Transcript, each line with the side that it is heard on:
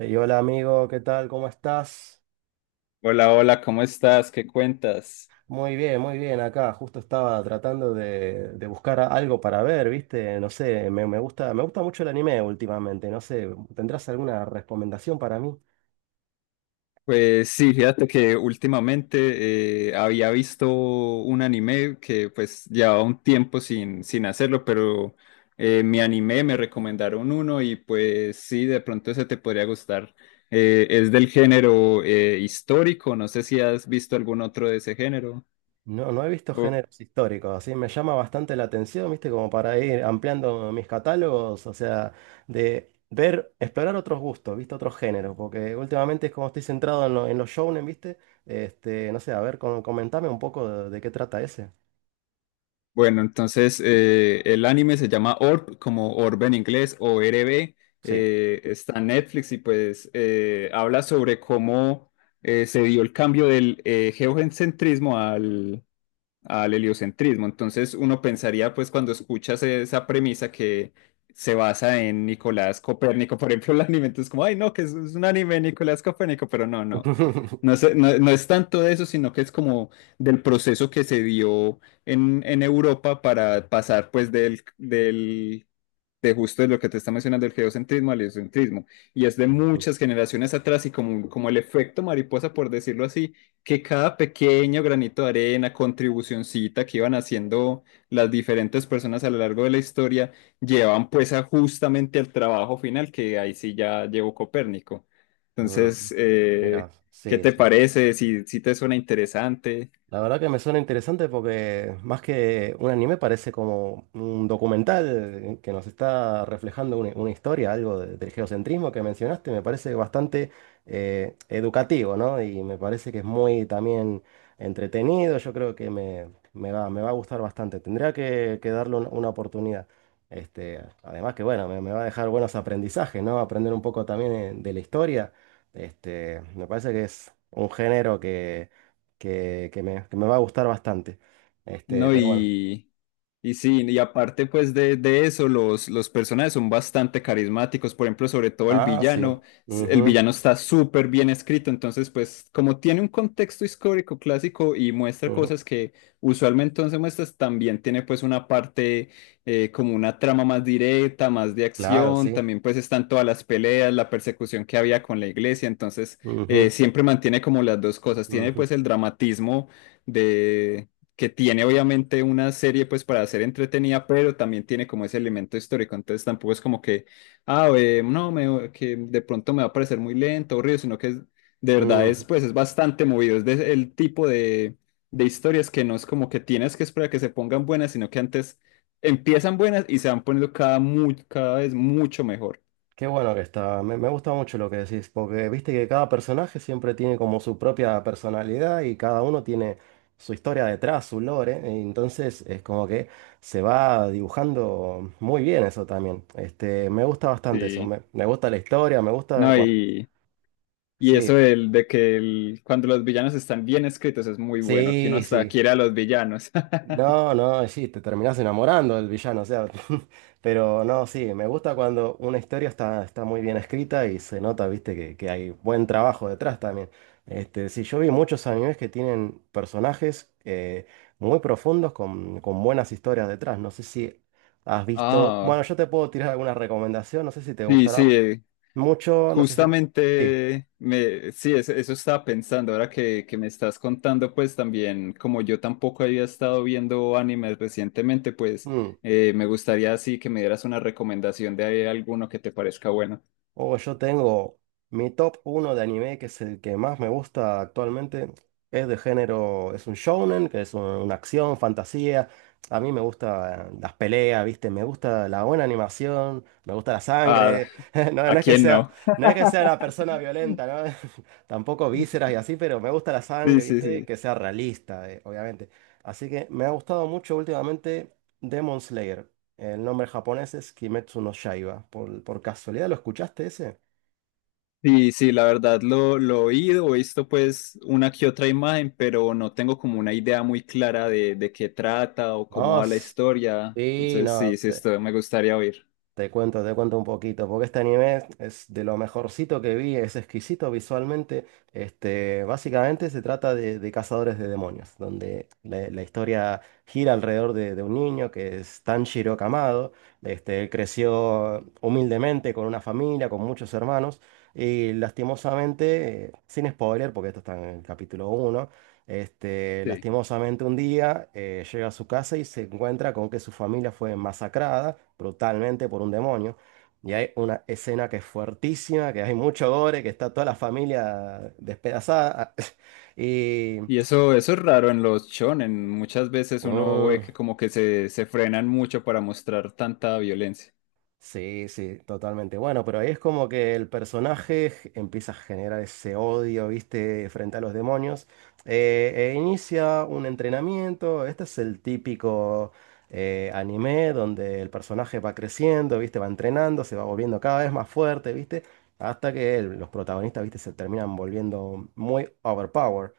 right: Ey, hola amigo, ¿qué tal? ¿Cómo estás?
left: Hola, hola, ¿cómo estás? ¿Qué cuentas?
right: Muy bien, muy bien. Acá justo estaba tratando de buscar algo para ver, ¿viste? No sé, me gusta mucho el anime últimamente. No sé, ¿tendrás alguna recomendación para mí?
left: Pues sí, fíjate que últimamente había visto un anime que pues llevaba un tiempo sin hacerlo, pero me animé, me recomendaron uno y pues sí, de pronto ese te podría gustar. Es del género histórico, no sé si has visto algún otro de ese género.
right: No, no he visto géneros históricos, así me llama bastante la atención, ¿viste? Como para ir ampliando mis catálogos, o sea, de ver, explorar otros gustos, ¿viste? Otros géneros, porque últimamente es como estoy centrado en, en los shounen, ¿viste? Este, no sé, a ver, comentame un poco de qué trata ese.
left: Bueno, entonces el anime se llama Orb, como Orb en inglés, o RB.
right: Sí.
left: Está en Netflix y pues habla sobre cómo se dio el cambio del geocentrismo al heliocentrismo. Entonces uno pensaría, pues cuando escuchas esa premisa que se basa en Nicolás Copérnico, por ejemplo, el anime, entonces como, ay, no, es un anime de Nicolás Copérnico, pero no, no. No sé, no, no es tanto de eso, sino que es como del proceso que se dio en Europa para pasar pues del de justo de lo que te está mencionando, el geocentrismo, al heliocentrismo, y es de muchas generaciones atrás y como, como el efecto mariposa, por decirlo así, que cada pequeño granito de arena, contribucioncita que iban haciendo las diferentes personas a lo largo de la historia, llevan pues a justamente al trabajo final, que ahí sí ya llevó Copérnico.
right: Ah,
left: Entonces,
right: mira,
left: ¿qué
right: sí,
left: te
right: sí.
left: parece? Si, si te suena interesante.
right: La verdad que me suena interesante porque más que un anime parece como un documental que nos está reflejando una historia, algo del geocentrismo que mencionaste, me parece bastante educativo, ¿no? Y me parece que es muy también entretenido, yo creo que me va a gustar bastante, tendría que darle una oportunidad. Este, además que bueno, me va a dejar buenos aprendizajes, ¿no? Aprender un poco también de la historia. Este, me parece que es un género que que me va a gustar bastante. Este,
left: No,
right: pero bueno.
left: y sí, y aparte pues de eso, los personajes son bastante carismáticos, por ejemplo, sobre todo el
right: Ah, sí.
left: villano, el
right: Ujú,
left: villano está súper bien escrito, entonces pues como tiene un contexto histórico clásico y muestra
right: ujú.
left: cosas que usualmente no se muestran, también tiene pues una parte como una trama más directa, más de
right: Claro,
left: acción,
right: sí.
left: también pues están todas las peleas, la persecución que había con la iglesia, entonces
right: Ujú,
left: siempre mantiene como las dos cosas, tiene
right: ujú,
left: pues el dramatismo que tiene obviamente una serie pues para ser entretenida, pero también tiene como ese elemento histórico, entonces tampoco es como que, ah, no, que de pronto me va a parecer muy lento, aburrido, de verdad es
right: ujú.
left: pues es bastante movido, el tipo de historias que no es como que tienes que esperar a que se pongan buenas, sino que antes empiezan buenas y se van poniendo cada, cada vez mucho mejor.
right: Qué bueno que está. Me gusta mucho lo que decís, porque viste que cada personaje siempre tiene como su propia personalidad y cada uno tiene su historia detrás, su lore. Entonces es como que se va dibujando muy bien eso también. Este, me gusta bastante eso.
left: Sí,
right: Me gusta la historia, me gusta
left: no,
right: cuando...
left: y eso
right: Sí,
left: del, de que cuando los villanos están bien escritos es muy bueno, que uno
right: sí,
left: hasta
right: sí.
left: quiere a los villanos.
right: No, no, y sí, te terminás enamorando del villano, o sea, pero no, sí, me gusta cuando una historia está, está muy bien escrita y se nota, viste, que hay buen trabajo detrás también. Este, sí, yo vi muchos animes que tienen personajes muy profundos con buenas historias detrás. No sé si has visto, bueno,
left: Ah,
right: yo te puedo tirar alguna recomendación, no sé si te
left: sí,
right: gustará
left: sí,
right: mucho, no sé si... Sí.
left: justamente me, sí, eso estaba pensando ahora que me estás contando, pues también, como yo tampoco había estado viendo animes recientemente, pues
right: Mm.
left: me gustaría así que me dieras una recomendación de alguno que te parezca bueno.
right: Oh, yo tengo mi top uno de anime, que es el que más me gusta actualmente. Es de género, es un shounen, que es una acción, fantasía. A mí me gustan las peleas, ¿viste? Me gusta la buena animación, me gusta la
left: Ah,
right: sangre. No,
left: ¿a quién no?
right: no es que sea la persona violenta, ¿no? Tampoco vísceras y así, pero me gusta la
left: Sí,
right: sangre,
left: sí,
right: ¿viste?
left: sí.
right: Que sea realista, obviamente. Así que me ha gustado mucho últimamente Demon Slayer. El nombre japonés es Kimetsu no Yaiba. Por casualidad lo escuchaste ese?
left: Sí, sí, la verdad lo he oído, he visto pues una que otra imagen, pero no tengo como una idea muy clara de qué trata o cómo va la
right: Vos,
left: historia.
right: sí,
left: Entonces,
right: no,
left: sí, sí, esto me gustaría oír.
right: te cuento un poquito, porque este anime es de lo mejorcito que vi, es exquisito visualmente. Este, básicamente se trata de cazadores de demonios, donde la historia gira alrededor de un niño que es Tanjiro Kamado. Este, él creció humildemente con una familia, con muchos hermanos, y lastimosamente, sin spoiler, porque esto está en el capítulo uno. Este,
left: Sí.
right: lastimosamente un día llega a su casa y se encuentra con que su familia fue masacrada brutalmente por un demonio. Y hay una escena que es fuertísima, que hay mucho gore, que está toda la familia despedazada. Y
left: Y eso es raro en los shonen. Muchas veces uno ve
right: mm,
left: que como que se frenan mucho para mostrar tanta violencia.
right: sí, sí, totalmente. Bueno, pero ahí es como que el personaje empieza a generar ese odio, ¿viste? Frente a los demonios. E inicia un entrenamiento. Este es el típico anime donde el personaje va creciendo, ¿viste? Va entrenando, se va volviendo cada vez más fuerte, ¿viste? Hasta que los protagonistas, ¿viste? Se terminan volviendo muy overpower.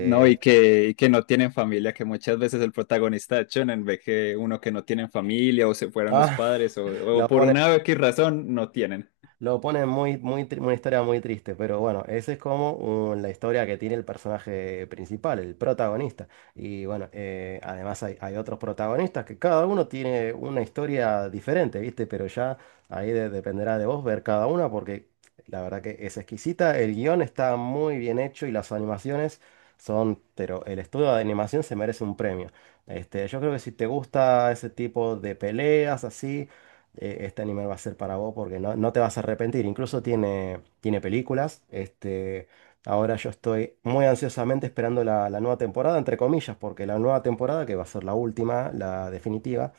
left: No, y que no tienen familia, que muchas veces el protagonista de shonen ve que uno que no tienen familia o se fueron los
right: Ah,
left: padres o
right: lo
left: por
right: ponen
left: una X razón no tienen.
right: lo pone muy, muy, una historia muy triste, pero bueno, esa es como la historia que tiene el personaje principal, el protagonista. Y bueno, además hay, hay otros protagonistas que cada uno tiene una historia diferente, ¿viste? Pero ya ahí dependerá de vos ver cada una porque la verdad que es exquisita, el guión está muy bien hecho y las animaciones son, pero el estudio de animación se merece un premio. Este, yo creo que si te gusta ese tipo de peleas así este anime va a ser para vos porque no, no te vas a arrepentir. Incluso tiene, tiene películas. Este, ahora yo estoy muy ansiosamente esperando la nueva temporada, entre comillas, porque la nueva temporada, que va a ser la última, la definitiva,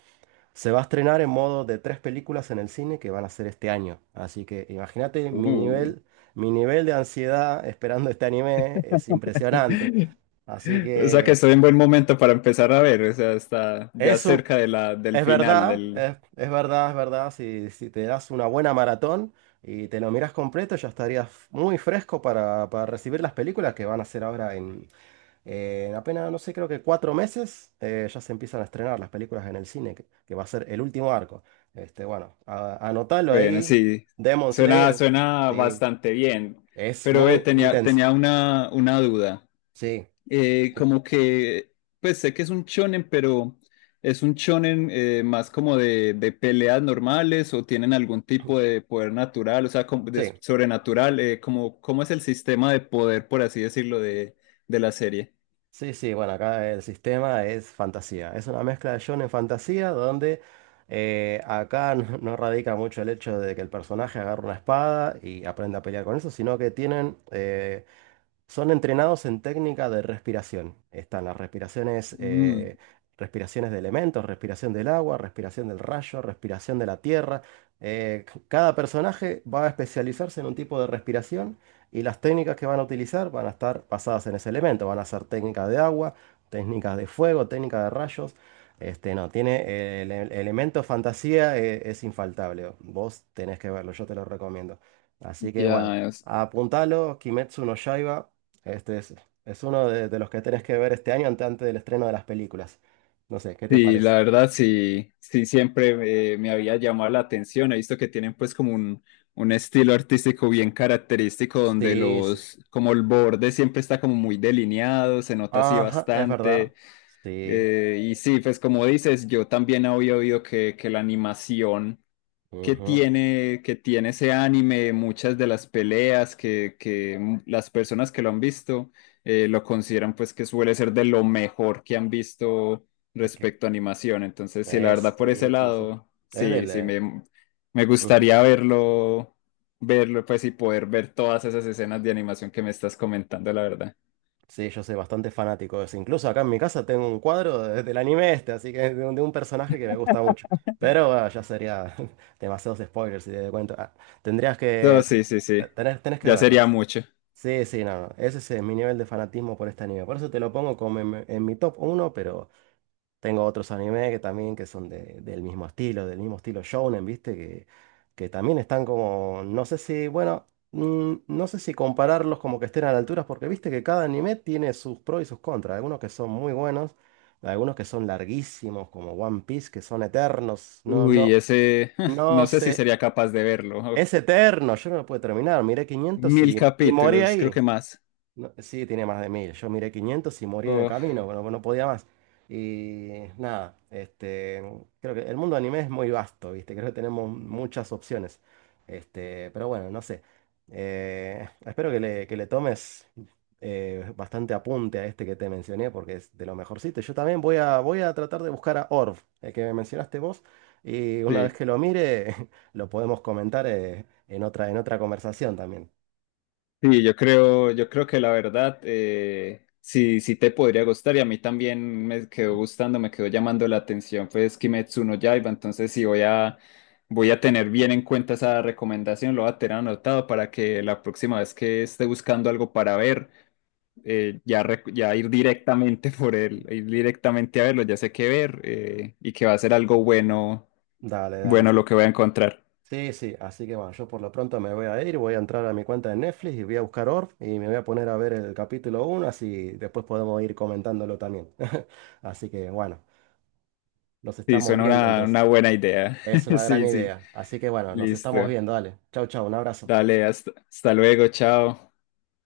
right: se va a estrenar en modo de tres películas en el cine que van a ser este año. Así que imagínate
left: Uh.
right: mi nivel de ansiedad esperando este anime es impresionante. Así
left: O sea que
right: que...
left: estoy en buen momento para empezar a ver, o sea, está ya
right: Es un,
left: cerca de la, del
right: es
left: final
right: verdad,
left: del...
right: es verdad, es verdad. Si, si te das una buena maratón y te lo miras completo, ya estarías muy fresco para recibir las películas que van a hacer ahora en apenas, no sé, creo que cuatro meses, ya se empiezan a estrenar las películas en el cine, que va a ser el último arco. Este, bueno, anotalo
left: Bueno,
right: ahí.
left: sí,
right: Demon
left: suena,
right: Slayer,
left: suena
right: sí,
left: bastante bien,
right: es
left: pero
right: muy
left: tenía,
right: intenso.
left: tenía una duda.
right: Sí,
left: Eh,
right: sí.
left: como que, pues sé que es un shonen, pero ¿es un shonen más como de peleas normales o tienen algún tipo de poder natural, o sea, como de
right: Sí.
left: sobrenatural? Como, ¿cómo es el sistema de poder, por así decirlo, de la serie?
right: Sí, sí, bueno, acá el sistema es fantasía. Es una mezcla de shonen fantasía donde acá no, no radica mucho el hecho de que el personaje agarre una espada y aprenda a pelear con eso, sino que tienen son entrenados en técnica de respiración. Están las respiraciones,
left: Mm.
right: respiraciones de elementos, respiración del agua, respiración del rayo, respiración de la tierra. Cada personaje va a especializarse en un tipo de respiración y las técnicas que van a utilizar van a estar basadas en ese elemento. Van a ser técnicas de agua, técnicas de fuego, técnicas de rayos. Este, no, tiene el elemento fantasía, es infaltable. Vos tenés que verlo, yo te lo recomiendo. Así que bueno.
left: Ya, es-
right: Apuntalo, Kimetsu no Yaiba. Este es uno de los que tenés que ver este año antes, del estreno de las películas. No sé, ¿qué te
left: sí, la
right: parece?
left: verdad sí, sí siempre me había llamado la atención. He visto que tienen pues como un estilo artístico bien característico donde
right: Sí, sí.
left: los, como el borde siempre está como muy delineado, se nota así
right: Ajá, es verdad.
left: bastante.
right: Sí.
left: Y sí, pues como dices, yo también había oído que la animación
right: Ujú.
left: que tiene ese anime, muchas de las peleas que las personas que lo han visto lo consideran pues que suele ser de lo mejor que han visto
right: Es que
left: respecto a animación. Entonces, sí, la
right: es,
left: verdad por ese
right: sí, sí, sí.
left: lado,
right: Es
left: sí,
right: del.
left: sí, me
right: Ujú.
left: gustaría verlo, verlo pues y poder ver todas esas escenas de animación que me estás comentando, la verdad.
right: Sí, yo soy bastante fanático de eso. Incluso acá en mi casa tengo un cuadro del anime este, así que de un personaje que me gusta mucho. Pero ah, ya sería demasiados spoilers si te doy cuenta. Ah, tendrías
left: No,
right: que.
left: sí, sí,
right: Eh,
left: sí,
right: tenés, tenés que
left: ya
right: verlo.
left: sería mucho.
right: Sí, sí, no, no, ese es mi nivel de fanatismo por este anime. Por eso te lo pongo como en mi top uno, pero tengo otros animes que también que son del mismo estilo shounen, ¿viste? Que también están como, no sé si, bueno, mm, no sé si compararlos como que estén a la altura, porque viste que cada anime tiene sus pros y sus contras. Algunos que son muy buenos, algunos que son larguísimos, como One Piece, que son eternos. No,
left: Uy,
right: no,
left: ese,
right: no
left: no sé si
right: sé,
left: sería capaz de verlo.
right: es eterno, yo no lo puedo terminar. Miré 500
left: Mil
right: y morí
left: capítulos, creo
right: ahí.
left: que más.
right: No, sí, tiene más de 1000. Yo miré 500 y morí en el
left: Uf,
right: camino, bueno, no podía más. Y nada, este, creo que el mundo anime es muy vasto, ¿viste? Creo que tenemos muchas opciones. Este, pero bueno, no sé. Espero que que le tomes bastante apunte a este que te mencioné, porque es de lo mejorcito. Yo también voy a tratar de buscar a Orv, el que me mencionaste vos, y una vez
left: sí,
right: que lo mire, lo podemos comentar en otra conversación también.
left: sí, yo creo que la verdad, sí, sí te podría gustar y a mí también me quedó gustando, me quedó llamando la atención, pues Kimetsu no Yaiba, entonces sí voy a, voy a tener bien en cuenta esa recomendación, lo voy a tener anotado para que la próxima vez que esté buscando algo para ver, ya ir directamente por él, ir directamente a verlo, ya sé qué ver y que va a ser algo bueno,
right: Dale, dale.
left: bueno lo que voy a encontrar.
right: Sí, sí, así que bueno, yo por lo pronto me voy a ir, voy a entrar a mi cuenta de Netflix y voy a buscar Orf y me voy a poner a ver el capítulo uno, así después podemos ir comentándolo también. Así que bueno, nos
left: Sí,
right: estamos
left: suena
right: viendo
left: una
right: entonces.
left: buena idea.
right: Es una gran
left: Sí, sí.
right: idea. Así que bueno, nos estamos
left: Listo.
right: viendo, dale. Chau, chau, un abrazo.
left: Dale, hasta, hasta luego, chao.